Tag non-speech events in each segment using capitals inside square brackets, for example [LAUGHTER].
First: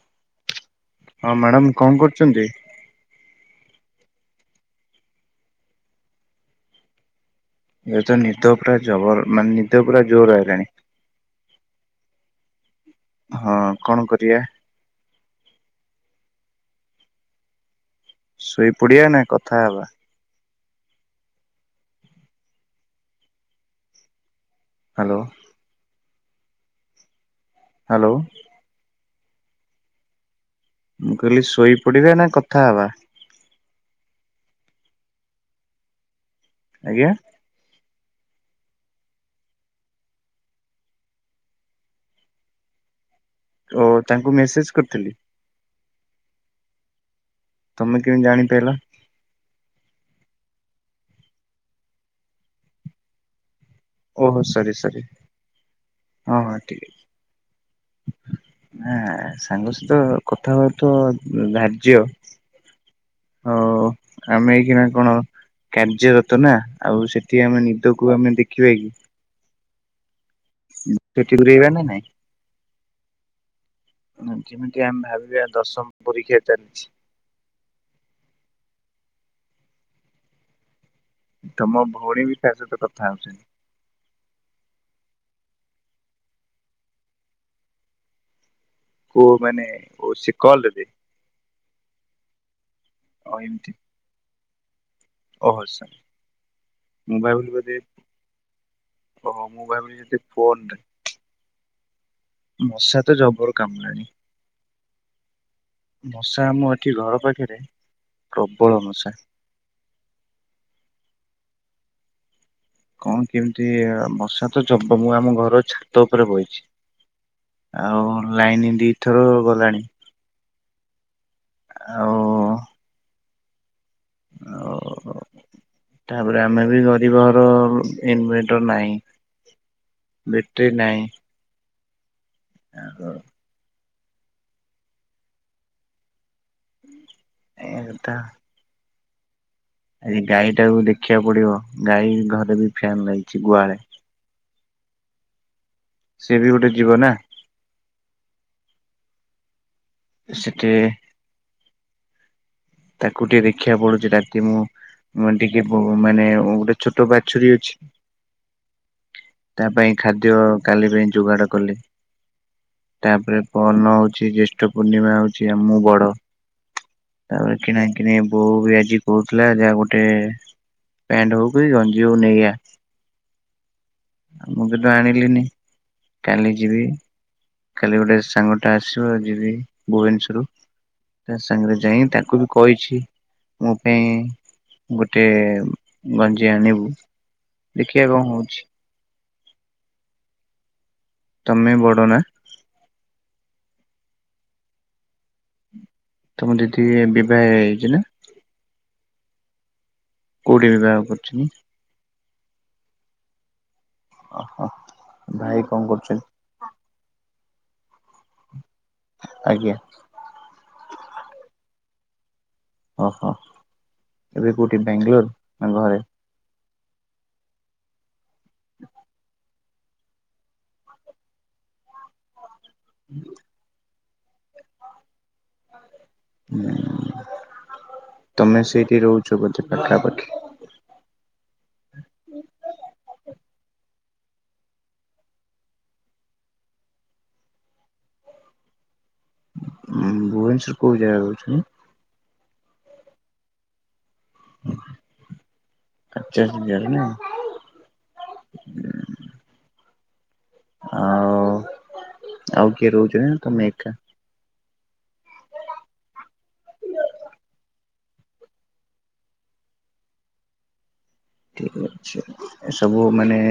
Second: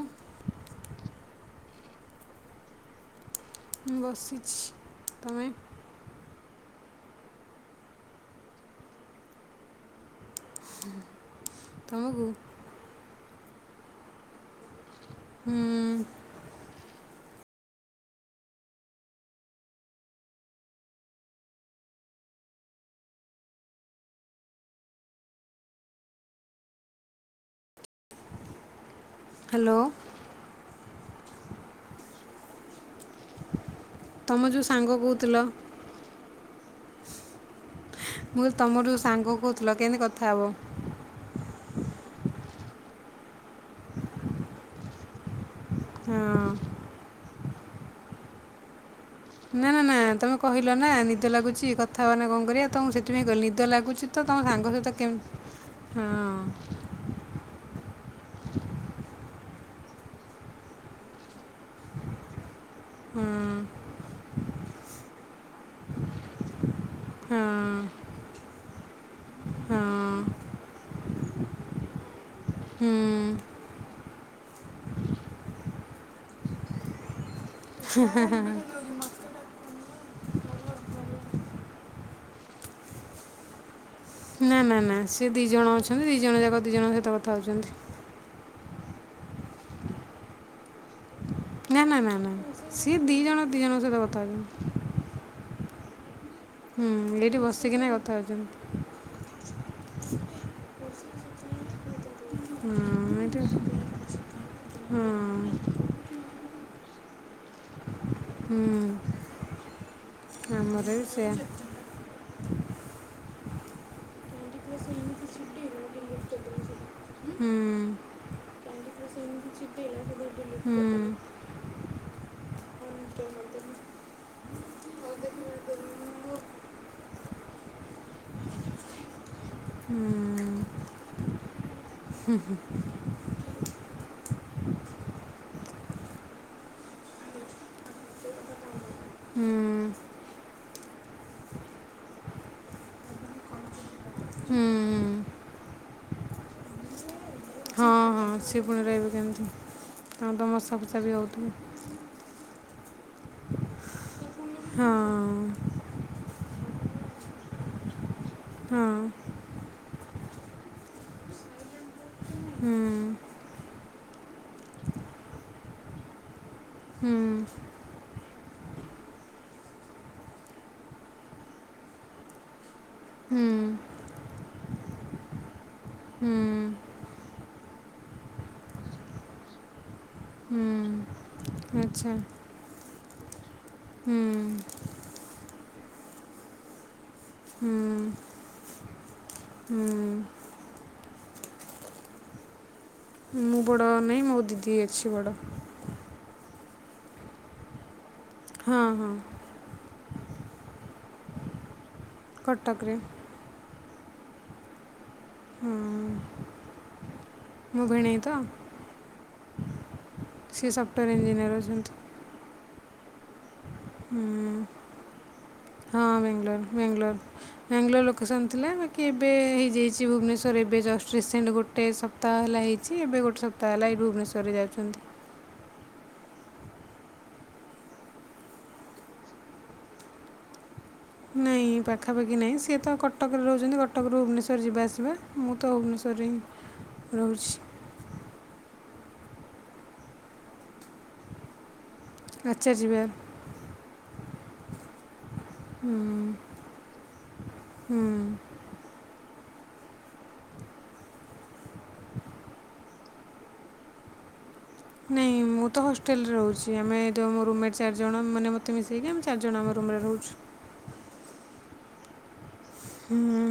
ଉଁ ହଁ ମ୍ୟାଡ଼ାମ କଅଁ କରୁଚ଼ନ୍ତି। ବସିଛି ତମେ? ଇଏ ତ ନିଦ ପୁରା ଜବର ମାନେ ନିଦ ପୁରା ଜୋର ହେଲାଣି। ତମକୁ। ହଁ କଣ କରିଆ ଶୋଇ ପଡିଆ ନା କଥା ହବା ହ୍ୟାଲୋ ହ୍ୟାଲୋ। ହ୍ୟାଲୋ। ମୁଁ କଇଲି ଶୋଇପଡିବେ ନା କଥା ହବା ତମ ଯୋଉ ସାଙ୍ଗ କହୁଥିଲ ଆଜ୍ଞା। ମୁଁ କହିଲି ତମର ଯୋଉ ସାଙ୍ଗ କହୁଥିଲ କେମିତି କଥା ହବ ଓ ତାଙ୍କୁ ମେସେଜ କରିଥିଲି ହୁଁ ତମେ କେମିତି ଜାଣିପାରିଲ। ନା ନା ନା ତମେ କହିଲ ନା ନିଦ ଲାଗୁଛି କଥାବାର୍ତ୍ନା କଣ କରିବା ତମକୁ ସେଥିପାଇଁ କହ ନିଦ ଲାଗୁଚ ତ ଓହୋ ତମ ସରି ସାଙ୍ଗ ସହିତ ସରି କେମତି ହଁ ହଁ ସାଙ୍ଗସହିତ କଥା ହବା ତ ଧାର୍ଯ୍ୟ ହଁ ହଉ ଆମେ ଏଇକନା କଣ କାର୍ଯ୍ୟରତ ନା ଆଉ ସେଠି ହଁ ଆମେ ନିଦକୁ ଆମେ ଦେଖିବା କି ହଁ ସେଠିକ ଗୁରେଇବା ନ ନାଇଁ ହୁଁ ଯେମିତି ଆମେ ଭାବିବା ଦଶମ ପରୀକ୍ଷା ଚାଲିଛି [UNINTELLIGIBLE] ତମ ଭଉଣୀ ବି ତା ସହିତ କଥା ହଉଛନ୍ତି ନା ନା ନା ସେ ଦି ଜଣ ଅଛନ୍ତି ଦି ଜଣ ଯାକ ଦି ଜଣଙ୍କ ସହିତ କଥା ହଉଛନ୍ତି କ ମାନେ ସେ କଲରେ ନା ନା ନା ନାଁ ସିଏ ଦି ଜଣ ଦି ଜଣଙ୍କ ସହିତ କଥା ହଉଛନ୍ତି ଅ ସାର୍ ହୁଁ ମୁଁ ଏଇଠି ଭାବିଲି ବୋଧେ ବସିକିନା କଥା ହେଉଛନ୍ତି ଓ ମୁଁ ଭାବିଲି ଯଦି ଫୋନ ରେ ତ ହଁ ଜବର କାମୁଡିଲାଣି ଏଠି ହଁ ମଶା ଆମ ଏଠି ଘର ପାଖରେ ପ୍ରବଳ ହୁଁ ମଶା ଆମର ବି ସେୟା କ୍ୟାଣ୍ଡି କଣ କେମିତି ମଶା ତ ଜବର ମୁଁ ଆମ ଘର ଛାତ ଉପରେ ବଇଛି ହୁଁ। ଆଉ ଲାଇନ ଦିଥର ଗଲାଣି। ହୁଁ ଆଉ। ଆଉ ହଉ। ତାପରେ ଆମେ ବି ଗରିବ ଘର ଇନଭେଟର ନାହିଁ। ବ୍ୟାଟେ୍ରୀ ନାହିଁ। ହୁଁ ହୁଁ ଏଟା। ଏ ଗାଈ ଟାକୁ ଦେଖିବାକୁ ପଡିବ ଗାଈ ଘରେ ବି ଫ୍ୟନ୍ ଲାଗିଛି ଗୁହାଳେ। ହୁଁ ସି ବି ଗୋଟେ ଜୀବ ନା। ହଁ ହଁ ସିଏ ପୁଣି ରହିବେ କେମିତି ତାଙ୍କ ତ ସେଠି ମଶା ଫସା ବି ହେଉଥିବ। ତାକୁ ଟିକେ ଦେଖିବାକୁ ପଡୁଛି ରାତି ହଁ ମୁଁ ଟିକେ। ମାନେ ଗୋଟେ ଛୋଟ ବାଛୁରୀ ଅଛି ହଁ ତା ପାଇଁ ଖାଦ୍ୟ କାଲି ପାଇଁ ଯୋଗାଡ଼ କଲେ। ହୁଁ ତାପରେ ପରନ ହଉଛି ଜ୍ୟେଷ୍ଠ ପୂର୍ଣ୍ଣିମା ହଉଛି ଆମୁ ବଡ଼। ହୁଁ ତାପରେ କିଣାକିଣି ବୋଉ ବି ଆଜି କହୁଥିଲା ଯାହା ଗୋଟେ ପେଣ୍ଟ ହଉ କି ଗଞ୍ଜି ହଉ ନେଇଆ। ହୁଁ ମୁଁ ବି ତୁ ଆଣିଲିନି ହୁଁ କାଲି ଯିବି। କାଲି ଗୋଟେ ସାଙ୍ଗ ଟା ଆସିବ ଯିବି ଭୁବନେଶ୍ଵର ହୁଁ ତା ସାଙ୍ଗରେ ଯାଇ ଆଚ୍ଛା ତାକୁ କହିଛି ମୋ ପାଇଁ ହୁଁ ଗୋଟେ ଗଞ୍ଜି ଆଣିବୁ। ହୁଁ ଦେଖିବା କଣ ହଉଛି। ହୁଁ ତମେ ବଡ଼ନା? ମୁଁ ବଡ଼ ନାହିଁ ମୋ ଦିଦି ଅଛି ବଡ଼। ତମ ଦିଦି ବିବାହ ହେଇଯାଇଛି ନା? ହଁ ହଁ। କଉଠି ବିବାହ କରୁଛିନି? କଟକରେ। ଓହୋ ଭାଇ ହଁ କଣ କରୁଛନ୍ତି? ମୋ ଭିଣୀ ତ। ଆଜ୍ଞା। ସି ସଫ୍ଟେୟାର୍ ଇଞ୍ଜିନିୟର ଅଛନ୍ତି। ଓହୋ ହଁ ଏବେ କେଉଠି ବାଙ୍ଗାଲୋର ନା ଘରେ। ବେଂଲୋର୍ ବେଂଲୋର ବାଙ୍ଗଲୋର ଲୋକେସନ୍ ଥିଲା କି ଏବେ ହେଯାଇ ଚି ଭୁବନେଶ୍ୱର ଏବେ ଜଷ୍ଟ ରସେଣ୍ଟ ଗୋଟେ ସପ୍ତାହ ହେଲା ହେଇଛି ଏବେ ଗୋଟେ ତାହେଲା ହିଁ ଭୁବନେଶ୍ୱରରେ ଯାଉଛନ୍ତି। ହଁ ତମେ ସେଇଠି ରହୁଛ ବୋଧେ ପାଖାପାଖି। ନାହିଁ ପାଖାପାଖି ନାହିଁ ସିଏ ତ କଟକରେ ରହୁଛନ୍ତି କଟକରୁ ଭୁବନେଶ୍ୱର ଯିବା ଆସିବା ମୁଁ ତ ଭୁବନେଶ୍ୱରରେ ହିଁ ରହୁଛି। ଉଁ ଭୁବନେଶ୍ଵର କୋଉ ଜାଗା ର ଅଛନ୍ତି? ଆଚଛା ଯିବେ। ଆଚା ହୁଁ ହଜାର ନା। ହୁଁ ଆଉ [INAUDIBLE] ଆଉ କିଏ ରହୁଛି ନା ତମେ ଏକା? ନାଇଁ ମୁଁ ତ ହଷ୍ଟେଲରେ ରହୁଛି ଆମେ ଯ ରୁମେଟ୍ ଚାରି ଜଣ ମାନେ ମୋତେ ମିଶେଇକି ଆମେ ଚାରିଜଣ ଆମେ ରୁମ୍ ରେ ରହୁଛୁ। ଠିକ ଅଛି ଏ ସବୁ ମାନେ ହୁଁ,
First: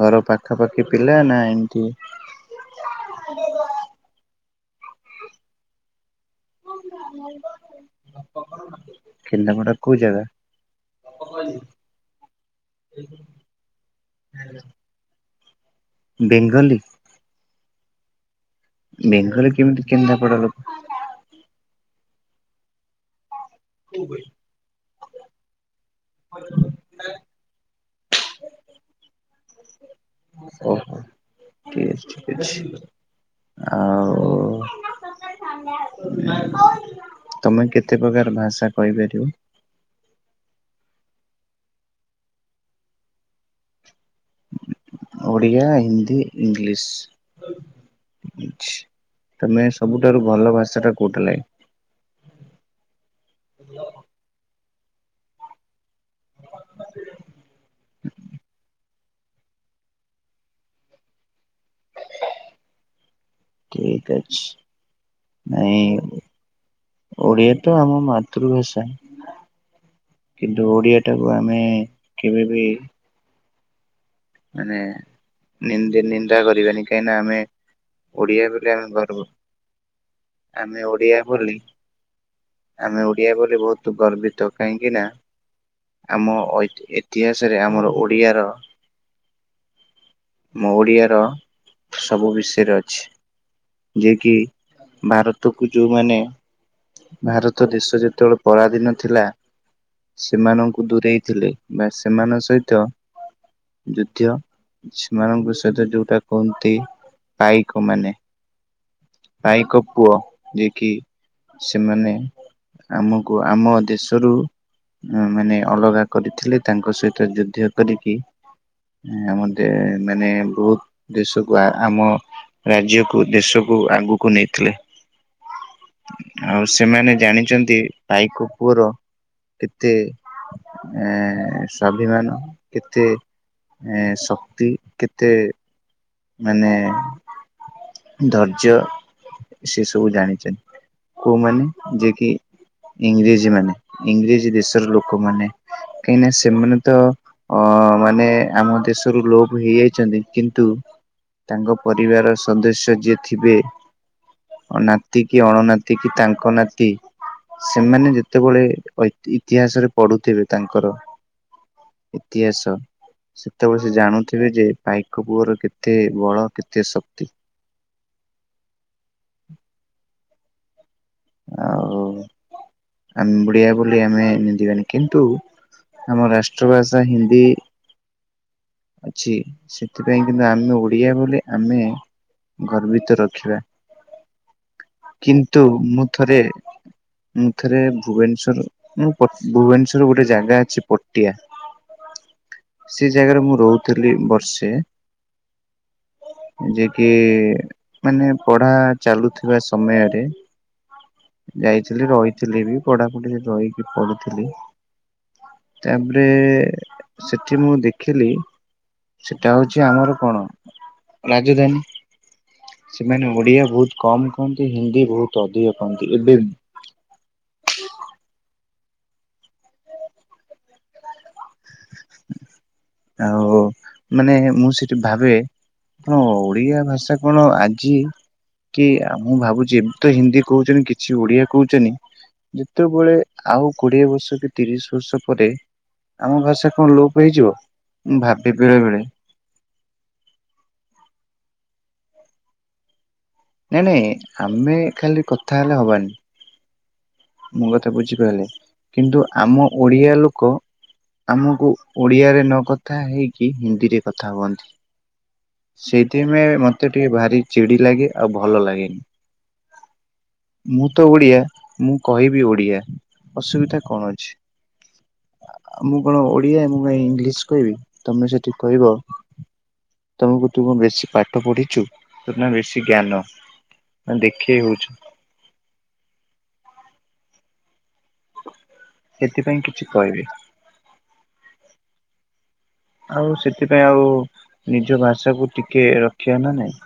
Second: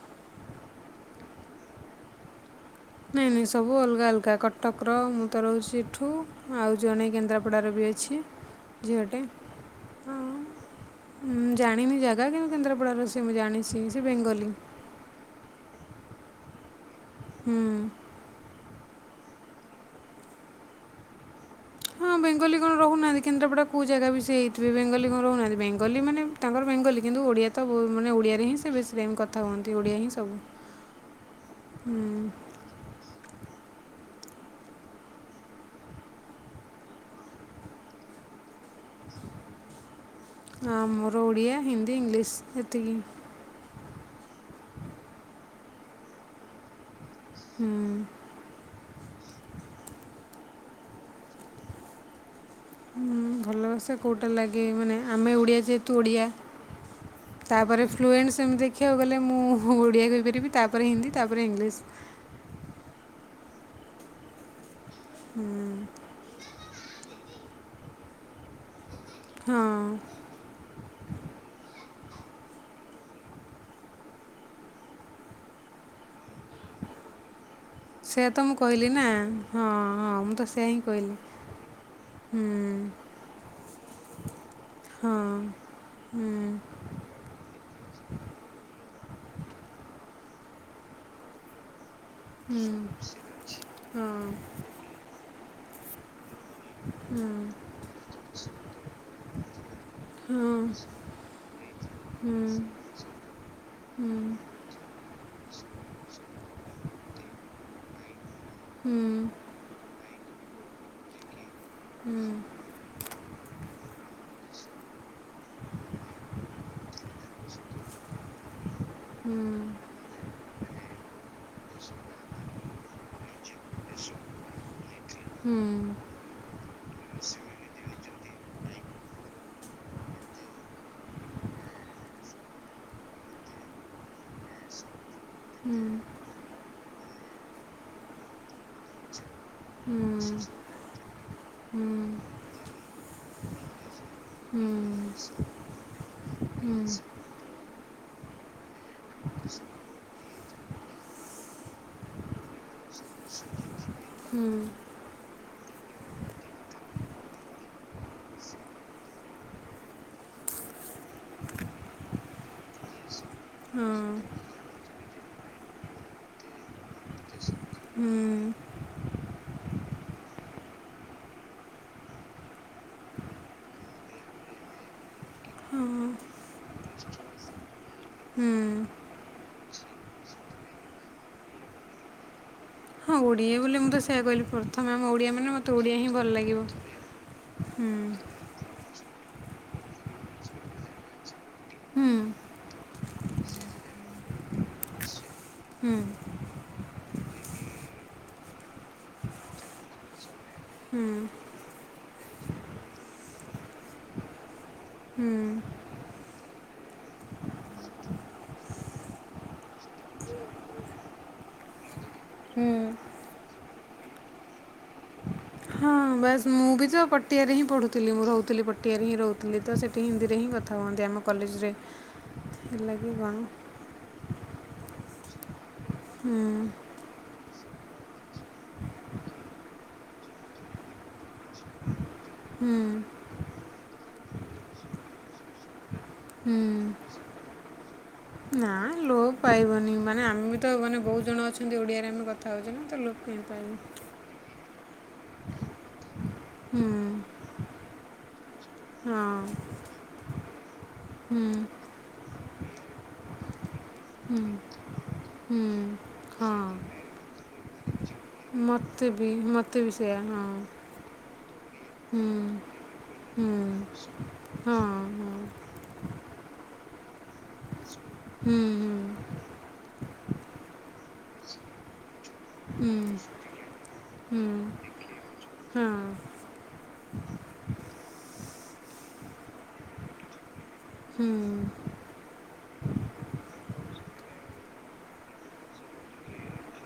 ଘର ପାଖାପାଖି ପିଲା ନା ଏମିତି। ନାଇଁ ନାଇଁ ସବୁ ଅଲଗା ଅଲଗା କଟକର ମୁଁ ତ ରହୁଛି ଏଠୁ। ଆଉ ଜଣେ କେନ୍ଦ୍ରାପଡ଼ାର ବି ଅଛି ଝିଅଟେ କେନ୍ଦ୍ରାପଡା କୋଉ ଜାଗା ହଁ। ଉଁ ଜାଣିନି ଜାଗା କିନ୍ତୁ କେନ୍ଦ୍ରାପଡାର ସେ ମୁଁ ଜାଣିଛି ସେ ବେଙ୍ଗଲି। ବେଙ୍ଗଲି ହୁଁ। ବେଙ୍ଗଲି କେମତି କେନ୍ଦ୍ରାପଡା ଲୋ ହଁ ବେଙ୍ଗଲି କଣ ରହୁନାହାଁନ୍ତି କେନ୍ଦ୍ରାପଡା କୋଉ ଜାଗା ବି ସେ ହେଇଥିବେ ବେଙ୍ଗଲି କଣ ରହୁନାହାଁନ୍ତି ବେଙ୍ଗଲି ମାନେ ତାଙ୍କର ବେଙ୍ଗଲି କିନ୍ତୁ ଓଡ଼ିଆ ତ ମାନେ ଓଡିଆରେ ହିଁ ସେ ବେଶୀ ଟାଇମ କଥା ହୁଅନ୍ତି ଓଡିଆ ହିଁ ସବୁ ଓ ହୋ ଠିକ୍ ହୁଁ ଅଛି। ଆଉ ତମେ କେତେପ୍ରକାର ଭାଷା କହିପାରିବ? ଆମର ଓଡିଆ, ହିନ୍ଦୀ, ଇଂଲିଶ ଏତିକି। ଓଡ଼ିଆ, ହିନ୍ଦୀ, ଇଂଲିଶ। ହୁଁ। ଛି ତମେ ସବୁଠାରୁ ଭଲ ଭାଷାଟା କୋଉଟା ଲାଗେ? ଉଁ ଭଲ ଭାଷା କୋଉଟା ଲାଗେ ମାନେ ଆମେ ଓଡିଆ ଯେହେ ତୁ ଓଡିଆ ତାପରେ ଫ୍ଲୁଏଣ୍ଟ ସେମ ଦେ ଖିବାକୁ ଗଲେ ମୁଁ ଓଡିଆ କହିପାରିବି ତାପରେ ହିନ୍ଦୀ ତାପରେ ଇଂଲିଶ। ଠିକ୍ ଅଛି ହୁଁ, ନାଇଁ ଓଡିଆ ତ ଆମ ମାତୃଭାଷା। ହଁ କିନ୍ତୁ ଓଡିଆଟାକୁ ଆମେ କେବେ ବି ମାନେ ନିନ୍ଦି ନିନ୍ଦା କରିବାନି କାହିଁକି ନା ଆମେ ସେୟା ତ ଓଡିଆ ମୁଁ ବୋଲି ଆମେ କହିଲି ନା ଗର୍ବ ହଁ ହଁ ମୁଁ ତ ସେୟା ହିଁ ଆମେ କହିଲି ଓଡିଆ ବୋଲି ହୁଁ ଆମେ ଓଡିଆ ବୋଲି ବହୁତ ଗର୍ବିତ କାହିଁକି ନା ହଁ ଆମ ହୁଁ ଐ ଇତିହାସରେ ଆମର ଓଡିଆର ମ ଓଡିଆର ସବୁ ହୁଁ ହଁ ହୁଁ ବିଷୟରେ ଅଛି। ହଁ ଯିଏ କି ଭାରତକୁୁ ଯୋଉମାନେ ହୁଁ ହୁଁ ଭାରତ ଦେଶ ଯେତବେଳେ ପରାଧୀନ ଥିଲା ହୁଁ ହୁଁ ସେମାନଙ୍କୁ ଦୂରେଇ ଥିଲେ ବା ହୁଁ ସେମାନ ସହିତ ଯୁଦ୍ଧ ସେମାନଙ୍କ ସହିତ ଯୋଉଟା କୁନ୍ତି ପାଇକମାନେ ପାଇକ ପୁଅ ଯିଏ କିି ସେମାନେ ଆମକୁ ଆମ ଦେଶରୁ ଉଁ ମାନେ ଅଲଗା କରିଥିଲେ ତାଙ୍କ ସହିତ ଯୁଦ୍ଧ କରିକି ଆମ ଦେ ମାନେ ବହୁତ ଦେଶକୁୁ ଆମ ରାଜ୍ୟକୁ ଦେଶକୁ ଆଗୁକୁ ନେଇଥିଲେ। ଆଉ ସେମାନେ ଜାଣିଚନ୍ତି ପାଇକପୁଅର କେତେ ଏଁ ସ୍ୱାଭିମାନ କେତେ ଏ ଶକ୍ତି କେତେ ମାନେ ଧୈର୍ଯ୍ୟ ସେ ହୁଁ ସବୁ ଜାଣିଚନ୍ତି। କୋଉମାନେ ଯିଏ କି ଇଂରେଜମାନେ ଇଂରେଜ ହୁଁ ଦେଶର ଲୋକମାନେ କାହିଁକି ନା ସେମାନେ ହୁଁ ତ ଅ ମାନେ ଆମ ଦେଶରୁ ଲୋପ ହେଇଯାଇଚନ୍ତି କିନ୍ତୁ ତାଙ୍କ ପରିବାର ସଦସ୍ୟ ଯିଏ ଥିବେ ନାତି କି ଅଣନାତି କି ତାଙ୍କ ନାତି ସେମାନେ ଯେତବଳେ ଐ ଇତିହାସରେ ପଢୁଥିବେ ତାଙ୍କର ଇତିହାସ ସେତବେଳେ ହଁ ସେ ଜାଣୁଥିବେ ଯେ ପାଇକପୁଅର କେତେ ବଳ କେତେ ଶକ୍ତି। ହୁଁ। ଆଉ ଆମ ଭଳିଆ ବୋଲି ଆମେ ନିନ୍ଦିବାନି କିନ୍ତୁ ହଁ ଆମ ରାଷ୍ଟ୍ର ଭାଷା ହିନ୍ଦୀ। ହୁଁ ଅଛି ସେଥିପାଇଁ କିନ୍ତୁ ଆମେ ଓଡିଆ ବୋଲି ଆମେ ଗର୍ବିତ ହଁ ଓଡ଼ିଆ ରଖିବା। ବୋଲି ମୁଁ ତ ସେୟା କହିଲି ପ୍ରଥମେ ଆମ ଓଡ଼ିଆ ମାନେ କିନ୍ତୁ ମୋତେ ଓଡ଼ିଆ ମୁଁ ହିଁ ଭଲ ଥରେ ଲାଗିବ। ମୁଁ ଥରେ ହୁଁ ଭୁବନେଶ୍ଵର ରେ ମୁଁ ଭୁବନେଶ୍ଵର ଗୋଟେ ଜାଗା ଅଛି ପଟିଆ। ହୁଁ ସେ ଜାଗାରେ ମୁଁ ରହୁଥିଲି ବର୍ଷେ। ହୁଁ ଯେ କି ମାନେ ପଢା ଚାଲୁଥିବା ସମୟରେ। ହୁଁ। ଯାଇଥିଲି ରହିଥିଲି ବି ପଢାପୁଢିରେ ରହିକି ପଢୁଥିଲି। ହୁଁ। ତାପରେ ସେଠି ମୁଁ ଦେଖିଲି। ସେଟା ହଉଚି ଆମର କଣ ରାଜଧାନୀ? ହୁଁ ସେମାନେ ଓଡିଆ ବହୁତ କମ କୁହନ୍ତି ହିନ୍ଦୀ ବହୁତ ଅଧିକ ହଁ କହନ୍ତି ଏବେ ବାସ୍ ମୁଁ ବି ତ ପ ଟିଆରେ ହିଁ ପଢ଼ୁଥିଲି ମୁଁ ରହୁଥୁଲି ପଟିଆରେ ହିଁ ରହୁଥୁଲି ତ ସେଇଠି ହିନ୍ଦୀରେ ହିଁ କଥା ହୁଅନ୍ତି ଆମ କଲେଜରେ। ହେଲା କି କଣ ଆଉ ମାନେ ମୁଁ ସେଠି ଭାବେ ମୋ ହୁଁ ଓଡିଆ ଭାଷା କଣ ଆଜି କି ମୁଁ ଭାବୁଚି ଏମିତି ତ ହିନ୍ଦୀ କହୁଛନ୍ତି କିଛି ଓଡିଆ କହୁଛନ୍ତି। ହୁଁ ଯେତବେଳେ ଆଉ କୋଡିଏ ବର୍ଷ କି ତିରିଶ ବର୍ଷ ପରେ ଆମ ହୁଁ ଭାଷା କଣ ଲୋପ ହେଇଯିବ ମୁଁ ଭାବେ ନା ବେଳେବେଳେ। ଲୋପ ପାଇବନି ମାନେ ଆମେ ବି ତ ମାନେ ବହୁତ ଜଣ ଅଛନ୍ତି ଓଡ଼ିଆରେ ଆମେ କଥା ହେଉଛେ ନା ତ ଲୋ ନାଇଁ ନାଇଁ ଆମେ ଖାଲି କଥା ହେଲେ ହବାନି। ହୁଁ। ମୋ କଥା ବୁଝିପାଇଲେ କିନ୍ତୁ ଆମ ହଁ। ଓଡିଆ ଲୋକ ହୁଁ ଆମୁକୁ ଓଡ଼ିଆରେ ନକଥା ହେଇକି ହିନ୍ଦୀରେ କଥା ହୁଁ ହୁଅନ୍ତି। ହୁଁ ସେଇଥିପାଇ ମତେ ଟିକେ ଭାରି ଚିଡି ଲାଗେ। ଆଉ ଭଲ ଲାଗେନି। ମତେ ବି ମତେ ବି ସେଇୟା ହଁ। ମୁଁ ତ ଓଡ଼ିଆ ମୁଁ ହୁଁ କହିବି ଓଡ଼ିଆ ହୁଁ ଅସୁବିଧା କଣ ଅଛି? ହଁ ହଁ। ଆଉ ମୁଁ କଣ ଓଡିଆ ମୁଁ ଇଂଲିଶ କହିବି ତମେ ସେଠି ହୁଁ ହୁଁ କହିବ ତମେ କୋଉଥିବ ବେଶୀ ପାଠ ପଢିଚୁ ତୋରନା ବେଶୀ ହୁଁ ଜ୍ଞାନ। ନା ହୁଁ ଦେଖେଇ ହଉଛୁ। ହଁ ସେଥିପାଇଁ କିଛି କହିବେ। ହୁଁ ହୁଁ ଆଉ ସେଥିପାଇଁ ଆଉ ନିଜ ଭାଷାକୁ ଟିକେ ରଖିବା ନା ନାଇଁ।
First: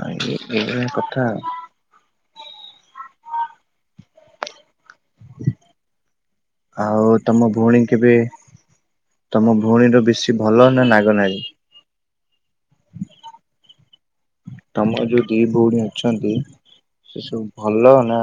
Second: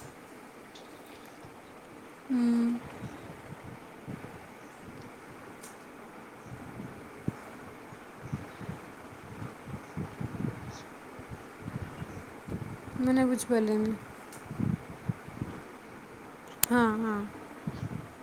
ଆଉ ଏଇ ଭଳିଆ କଥା। ହୁଁ ଆଉ ତମ ଭଉଣୀ କେବେ ତମ ଭଉଣୀର ବେଶୀ ଭଲ ନା ନାଗ ନାଡ଼ି। ମାନେ ବୁଝି ପାରିଲିନି। ତମର ଯୋଉ ଦି ଭଉଣୀ ଅଛନ୍ତି ହଁ ହଁ ସେସବୁ ଭଲ ନା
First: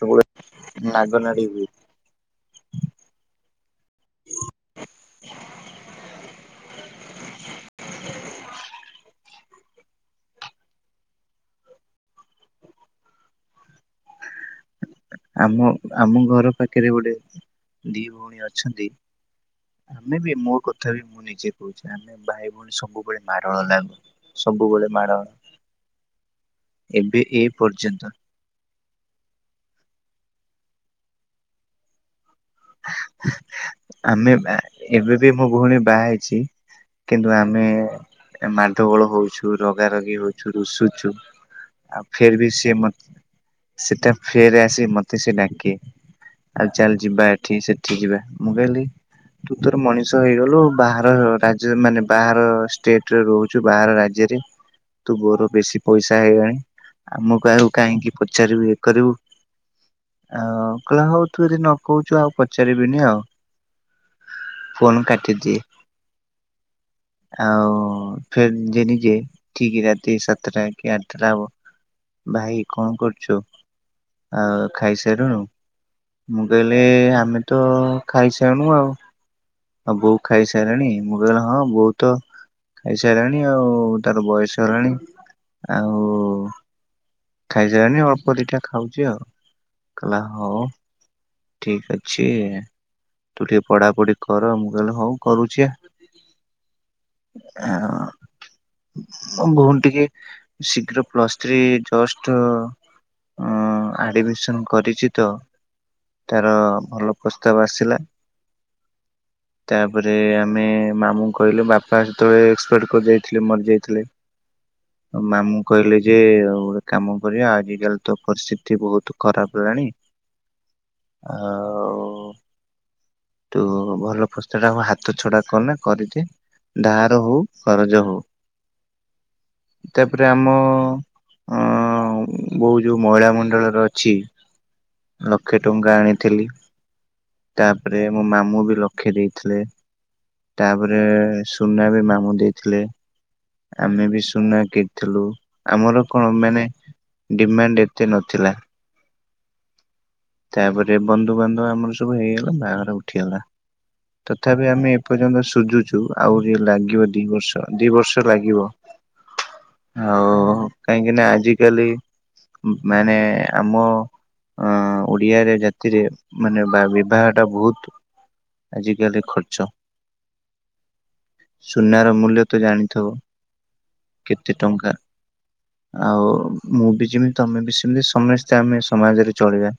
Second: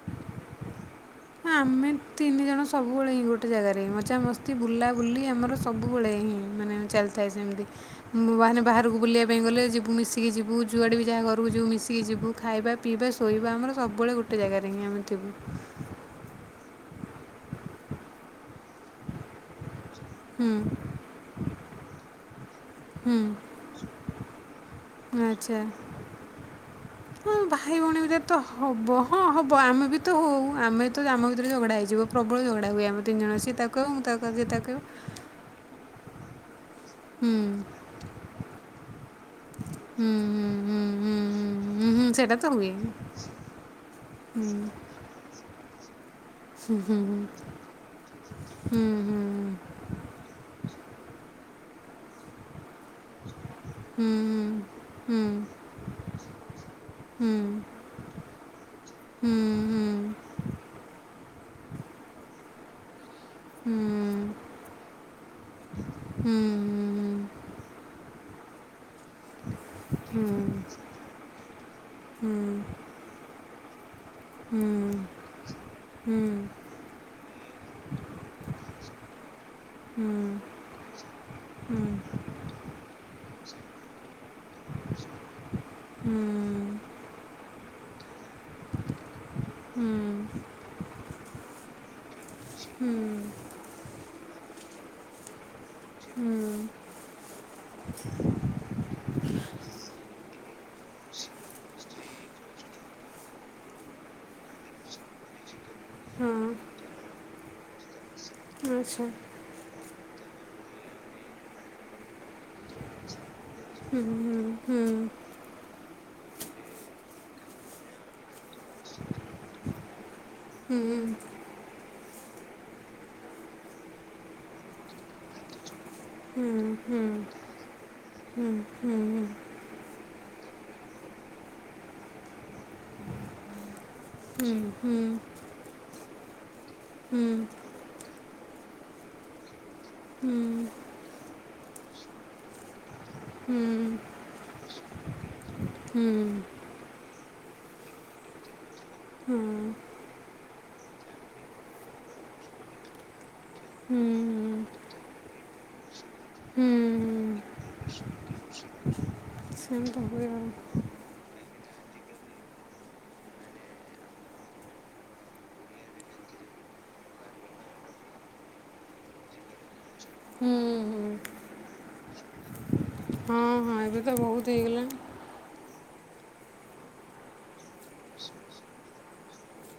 ସବୁବେଳେ ନା ହଁ ଆମେ ତିନି ଜଣ ସବୁବେଳେ ହିଁ ଗୋଟେ ଜାଗାରେ ମଜାମସ୍ତି ବୁଲାବୁଲି ଆମର ସବୁବେଳେହିଁ ମାନେ ଚାଲେ ସାଇଜ୍ ଏମିତି [UNINTELLIGIBLE] ମୁଁ ବିହାରିନେ ବାହାରକୁ ବୁଲିବା ପାଇଁ ଗଲେ ଯିବୁ ମିଶିକି ଯିବୁ ଯୁଆଡ଼େବି ଯାହା ଘରକୁ ଯିବୁ ମିଶିକି ଯିବୁ। ଖାଇବା, ପିଇବା, ଶୋଇବା ଆମର ସବୁବେଳେ ଗୋଟେ ଜାଗାରେ ହିଁ ଆମେ ଥିବୁ ଆମ ଆମ ଘର ପାଖରେ ଗୋଟେ ଦି ଭଉଣୀ ଅଛନ୍ତି। ଆମେବି ହୁଁ ମୋ କଥାବି ମୁଁ ନିଜେ କହୁଚି ଆମେ ଭାଇ ଭଉଣୀ ହୁଁ ସବୁବେଳେ ମାଡ଼ଗୋଳ ଲାଗୁ ସବୁବେଳେ। ମାଡ ଆଚ୍ଛା ଏବେ ହଁ ଏ ଭାଇ ଭଉଣୀ ପର୍ଯ୍ୟନ୍ତ ଭିତରେ ତ ହବ ହଁ ହବ ଆମେବି ତ ହଉ ଆମେତ ଆମ ଭିତରେ ଝଗଡା ହେଇଯିବ ପ୍ରବଳ ଝଗ ଡ଼ା ହୁଏ ଆମେ ତିନ ଜଣ ସିଏ ତାକୁ କହିବ ମୁତାକୁ କହିବି ସିଏ ତାକୁ ଦି ମୋ ଭଉଣୀ ବାହା ହେଇଚି କିନ୍ତୁ ହୁଁ ଆମେ ଏ ମାଢଗୋଳ ହଉଛୁ ହୁଁ ରଗାରଗୀ ହଉଛୁ ହୁଁ ରୁଷୁଛୁ ହୁଁ ହୁଁ ହୁଁ ଆଉ ହୁଁ ସେଇଟା ଫେର୍ ତ ବି ସିଏ ହୁଏ ମତେ ସେଟା ଫେରେ ଆସି ମତେସେ ଡାକି ଆଉ ଚାଲ ଯିବା ଏଠି ସେଠି ଯିବା ମୁଁ କହିଲି ତୁ ତୋର ମଣିଷ ହେଇଗଲୁ ବାହାର ରାଜ୍ୟ ମାନେ ବାହାର ଷ୍ଟେଟରେ ରହୁ ଚୁ ବାହାର ରାଜ୍ୟରେ ତୁ ବୋର ବେଶୀ ପଇସା ହେଇଗଲାଣି ଆମକୁ ଆଉ କାହିଁକି ପଚାରିବୁ ଇଏ କରିବୁ ଆଉ କହିଲା ହୋଉ ତୁଯଦି ନକହୁଛୁ ଆଉ ପଚାରିବିନି ଆଉ ଫୋନ୍ କାଟିଦିଏ। [INAUDIBLE] ଆଉ ଫେରେ ନିଜେ ନିଜେ ଠିକ୍ ରାତି ସାତଟାକି ଆଠଟା ହବ ଭାଇ କଣ କରୁଚୁ? ଆଉ ଖାଇସାରିଲୁଣୁ ମୁଁ କହିଲି ଆପ ଆମେତ ଖାଇସାରିନୁ ଆଉ ଆଉ ବୋଉ ଖାଇସାରିଲାଣି ମୁଁ କହିଲି ହଁ ବହୁତ ଖାଇ ସାରିଲାଣି ଆଉ ତାର ବୟସ ହେଲାଣି ହୁଁ। ଖାଇସାରିଲାନି ଅଳ୍ପ ଦିଟା ଖାଉଚି ଆଉ କହିଲା ହଁ। ଠିକ୍ ଅଛି ତୁ ଟିକେ ପଢାପଢି କର ମୁଁ କହିଲି ହଉ କରୁଚିପା। ହଁ। ମୋ ଭଉଣୀ ଟିକେ ଶୀଘ୍ର ପ୍ଲସ୍ ଥ୍ରୀ ଜଷ୍ଟ ଅଁ ଆଡ଼ମିଶନ୍ କରିଚିତ ତାର ଭଲ ପ୍ରସ୍ତାବ ଆସିଲା ଆଚ୍ଛା। ତାପରେ ଆମେ ମାମୁ କହିଲୁ ବାପା ସେତେବେଳେ ଏକ୍ସପର୍ଟ କରି ଯାଇଥିଲେ ମରିଯାଇଥିଲେ। ହୁଁ। ମାମୁଁ କହିଲେ ଯେ ଆଉ ଗୋଟେ କାମ କରିବା ଆଜିିକାଲି ତ ପରିସ୍ଥିତି ବହୁତ ଖରାପ ହେଲାଣ। ହୁଁ ହୁଁ। ଆ ତୁ ଭଲ ପ୍ରସ୍ତାବ ଟା ହାତ ଛଡା କନା କରିଦେ। ଧାର ହୋଉ କରଜ ହୋଉ ତାପରେ ଆମ ଅ ବୋଉ ଯୋଉ ମହିଳା ମଣ୍ଡଳରେ ଅଛି ହୁଁ ହୁଁ। ଲକ୍ଷେ ଟଙ୍କା ଆଣିଥିଲି। ତାପରେ ମୋ ମାମୁଁ ବି ଲକ୍ଷେ ଦେଇଥିଲେ। ତାପରେ ସୁନା ବି ମାମୁଁ ଦେଇଥିଲେ। ଆମେ ବି ସୁନା କିଣିଥିଲୁ ଆମର କଣ ମାନେ ଡିମାଣ୍ଡ୍ ଏତେ ନଥିଲା। ତାପରେ ବନ୍ଧୁବାନ୍ଧବ ଆମର ସବୁ ହେଇଗଲା ବାହାଘର ଉଠିଗଲା। ତଥାପି ଆମେ ଏପର୍ଯ୍ୟନ୍ତ ସୁଝୁଛୁ ଆହୁରି ଲାଗିବ ଦି ବର୍ଷ ଦି ବର୍ଷ ଲାଗିବ। ଆଉ କାହିଁକି ନା ଆଜିକାଲି ମାନେ ଆମ ଅ ଓଡିଆରେ ଜାତିରେ ମାନେ ବିବାହ ଟା ବୋହୁତ୍ ଆଜିକାଲି ଖର୍ଚ୍ଚ ସୁନାର ମୂଲ୍ୟ ତ ଜାଣି ହଁ ହଁ ଏବେ ତ ବୋହୁତ୍ ହେଇଗଲାଣି। ଆଉ ମୁଁ ବି ଯେମି ତମେ ବି ସେମିତି ସମସ୍ତେ ଆମେ ସମାଜରେ ଚଳିବା।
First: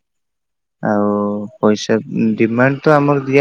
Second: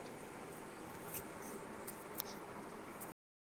ଆଉ ପଇସା ଡିମାଣ୍ଡ୍ ତ ଆମର ଦିଆ